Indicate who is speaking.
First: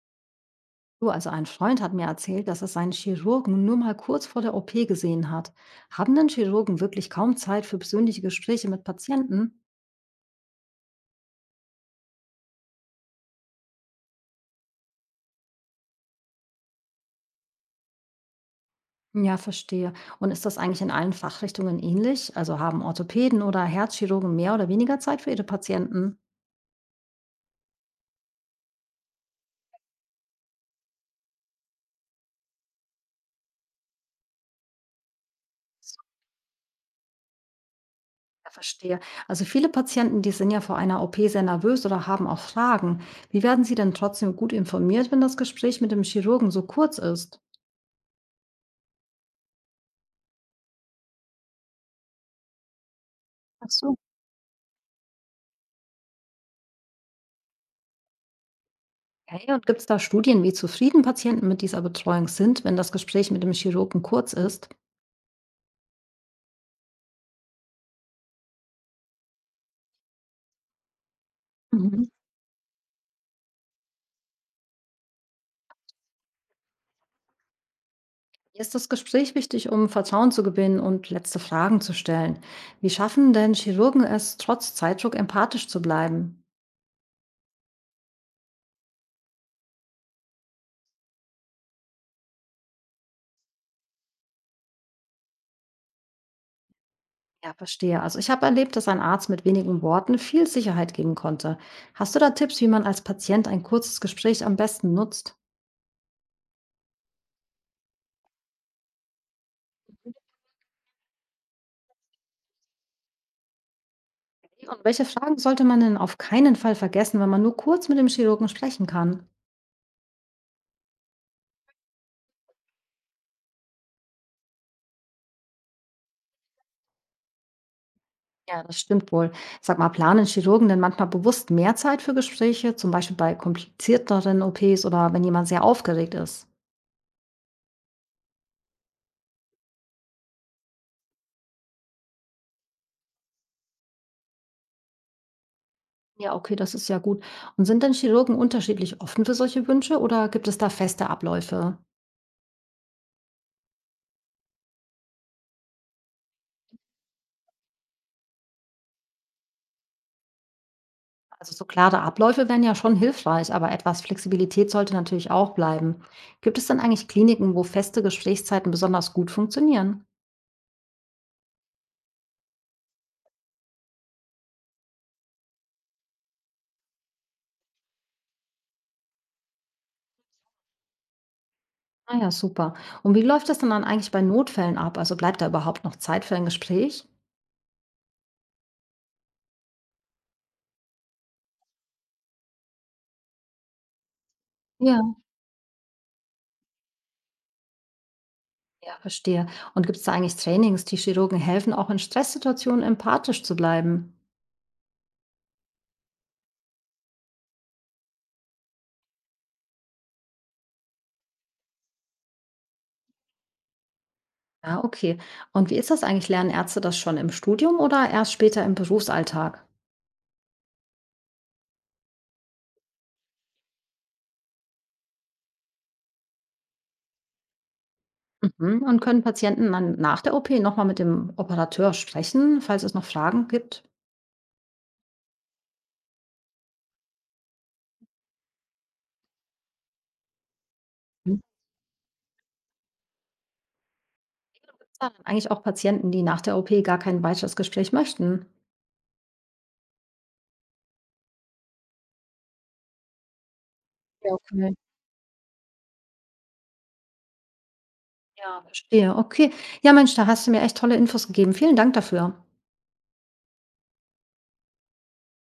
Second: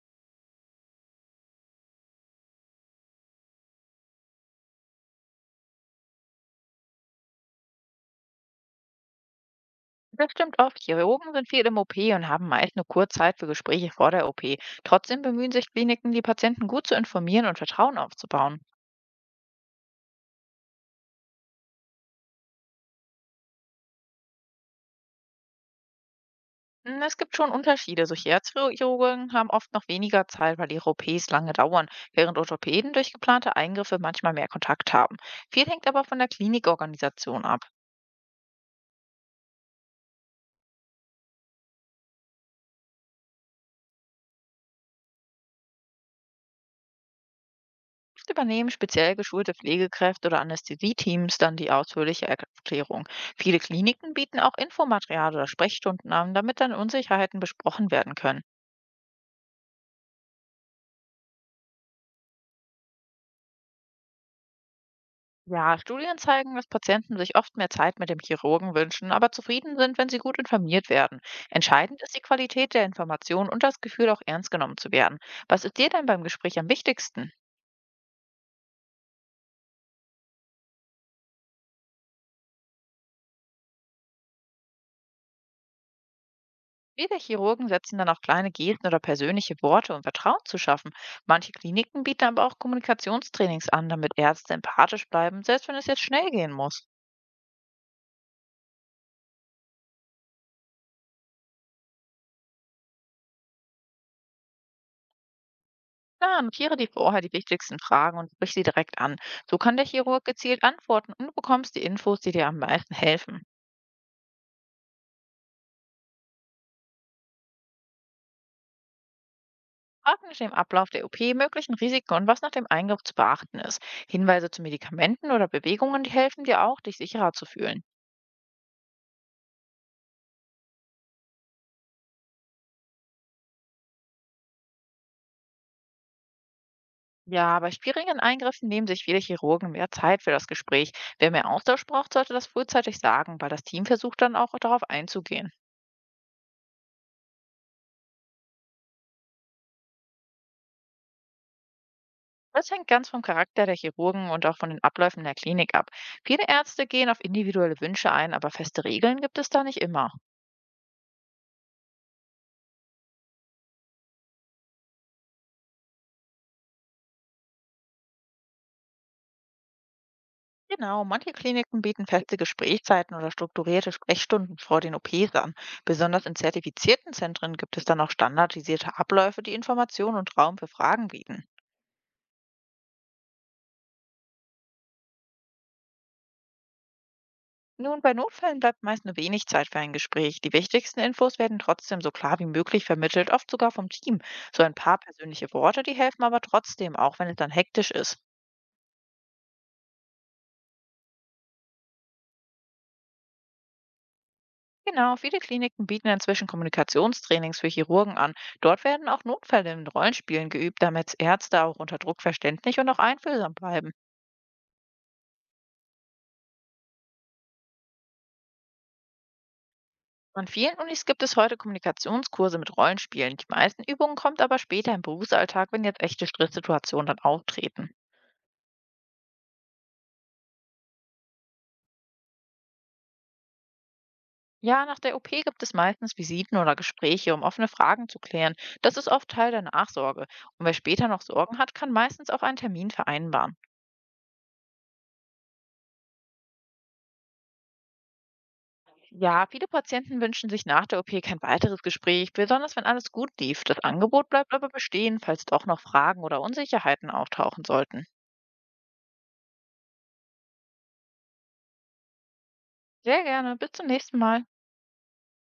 Speaker 1: Du, also ein Freund hat mir erzählt, dass er seinen Chirurgen nur mal kurz vor der OP gesehen hat. Haben denn Chirurgen wirklich kaum Zeit für persönliche Gespräche mit Patienten?
Speaker 2: Das stimmt oft. Chirurgen sind viel im OP und haben meist nur kurz Zeit für Gespräche vor der OP. Trotzdem bemühen sich Kliniken, die Patienten gut zu informieren und Vertrauen aufzubauen.
Speaker 1: Ja, verstehe. Und ist das eigentlich in allen Fachrichtungen ähnlich? Also haben Orthopäden oder Herzchirurgen mehr oder weniger Zeit für ihre Patienten?
Speaker 2: Hm, es gibt schon Unterschiede. So Herzchirurgen haben oft noch weniger Zeit, weil ihre OPs lange dauern, während Orthopäden durch geplante Eingriffe manchmal mehr Kontakt haben. Viel hängt
Speaker 1: So,
Speaker 2: aber von der Klinikorganisation ab.
Speaker 1: Ja, verstehe. Also viele Patienten, die sind ja vor einer OP sehr nervös oder haben auch Fragen. Wie werden sie denn trotzdem gut informiert, wenn das Gespräch mit dem Chirurgen so kurz ist?
Speaker 2: Übernehmen speziell geschulte Pflegekräfte oder Anästhesieteams dann die ausführliche Erklärung. Viele
Speaker 1: Ach so.
Speaker 2: Kliniken bieten auch Infomaterial oder Sprechstunden an, damit dann Unsicherheiten besprochen werden können.
Speaker 1: Okay, und gibt es da Studien, wie zufrieden Patienten mit dieser Betreuung sind, wenn das Gespräch mit dem Chirurgen kurz ist?
Speaker 2: Ja, Studien zeigen, dass Patienten sich oft mehr Zeit mit dem Chirurgen wünschen, aber zufrieden sind, wenn sie gut informiert werden. Entscheidend
Speaker 1: Mhm.
Speaker 2: ist die Qualität der Information und das Gefühl, auch ernst genommen zu werden. Was ist dir denn beim Gespräch am wichtigsten?
Speaker 1: Mir ist das Gespräch wichtig, um Vertrauen zu gewinnen und letzte Fragen zu stellen. Wie schaffen denn Chirurgen es, trotz Zeitdruck empathisch zu bleiben?
Speaker 2: Viele Chirurgen setzen dann auf kleine Gesten oder persönliche Worte, um Vertrauen zu schaffen. Manche Kliniken bieten aber auch Kommunikationstrainings an, damit Ärzte empathisch bleiben, selbst wenn es jetzt schnell gehen muss.
Speaker 1: Ja, verstehe. Also ich habe erlebt, dass ein Arzt mit wenigen Worten viel Sicherheit geben konnte. Hast du da Tipps, wie man als Patient ein kurzes Gespräch am besten nutzt?
Speaker 2: Klar, notiere dir vorher die wichtigsten Fragen und sprich sie direkt an. So kann der Chirurg gezielt antworten und du bekommst die Infos, die dir am meisten helfen.
Speaker 1: Und welche Fragen sollte man denn auf keinen Fall vergessen, wenn man nur kurz mit dem Chirurgen sprechen kann?
Speaker 2: Frag nach dem Ablauf der OP, möglichen Risiken und was nach dem Eingriff zu beachten ist. Hinweise zu Medikamenten oder Bewegungen, die helfen dir auch, dich sicherer zu fühlen.
Speaker 1: Ja, das stimmt wohl. Sag mal, planen Chirurgen denn manchmal bewusst mehr Zeit für Gespräche, zum Beispiel bei komplizierteren OPs oder wenn jemand sehr aufgeregt ist?
Speaker 2: Ja, bei schwierigen Eingriffen nehmen sich viele Chirurgen mehr Zeit für das Gespräch. Wer mehr Austausch braucht, sollte das frühzeitig sagen, weil das Team versucht, dann auch darauf einzugehen.
Speaker 1: Ja, okay, das ist ja gut. Und sind denn Chirurgen unterschiedlich offen für solche Wünsche oder gibt es da feste Abläufe?
Speaker 2: Das hängt ganz vom Charakter der Chirurgen und auch von den Abläufen der Klinik ab. Viele Ärzte gehen auf individuelle Wünsche ein, aber feste Regeln gibt es da nicht immer.
Speaker 1: Also so klare Abläufe wären ja schon hilfreich, aber etwas Flexibilität sollte natürlich auch bleiben. Gibt es denn eigentlich Kliniken, wo feste Gesprächszeiten besonders gut funktionieren?
Speaker 2: Genau, manche Kliniken bieten feste Gesprächszeiten oder strukturierte Sprechstunden vor den OPs an. Besonders in zertifizierten Zentren gibt es dann auch standardisierte Abläufe, die Informationen und Raum für Fragen bieten.
Speaker 1: Ah ja, super. Und wie läuft das denn dann eigentlich bei Notfällen ab? Also bleibt da überhaupt noch Zeit für ein Gespräch?
Speaker 2: Nun, bei Notfällen bleibt meist nur wenig Zeit für ein Gespräch. Die wichtigsten Infos werden trotzdem so klar wie möglich vermittelt, oft sogar vom Team. So ein
Speaker 1: Ja.
Speaker 2: paar persönliche Worte, die helfen aber trotzdem, auch wenn es dann hektisch ist.
Speaker 1: Ja, verstehe. Und gibt es da eigentlich Trainings, die Chirurgen helfen, auch in Stresssituationen empathisch zu bleiben?
Speaker 2: Genau, viele Kliniken bieten inzwischen Kommunikationstrainings für Chirurgen an. Dort werden auch Notfälle in Rollenspielen geübt, damit Ärzte auch unter Druck verständlich und auch einfühlsam bleiben.
Speaker 1: Ja, okay. Und wie ist das eigentlich? Lernen Ärzte das schon im Studium oder erst später im Berufsalltag?
Speaker 2: An vielen Unis gibt es heute Kommunikationskurse mit Rollenspielen. Die meisten Übungen kommt aber später im Berufsalltag, wenn jetzt echte Stresssituationen dann auftreten.
Speaker 1: Mhm. Und können Patienten dann nach der OP nochmal mit dem Operateur sprechen, falls es noch Fragen gibt?
Speaker 2: Ja, nach der OP gibt es meistens Visiten oder Gespräche, um offene Fragen zu klären. Das ist oft Teil der Nachsorge. Und wer später noch
Speaker 1: Mhm.
Speaker 2: Sorgen hat, kann meistens auch einen Termin vereinbaren.
Speaker 1: Gibt's da dann eigentlich auch Patienten, die nach der OP gar kein weiteres Gespräch möchten?
Speaker 2: Ja, viele Patienten wünschen sich nach der OP kein weiteres Gespräch, besonders wenn alles gut lief. Das Angebot
Speaker 1: Ja,
Speaker 2: bleibt aber
Speaker 1: okay.
Speaker 2: bestehen, falls doch noch Fragen oder Unsicherheiten auftauchen sollten.
Speaker 1: Ja, verstehe. Okay. Ja, Mensch, da hast du mir echt tolle Infos gegeben. Vielen Dank dafür.
Speaker 2: Sehr gerne, bis zum nächsten Mal.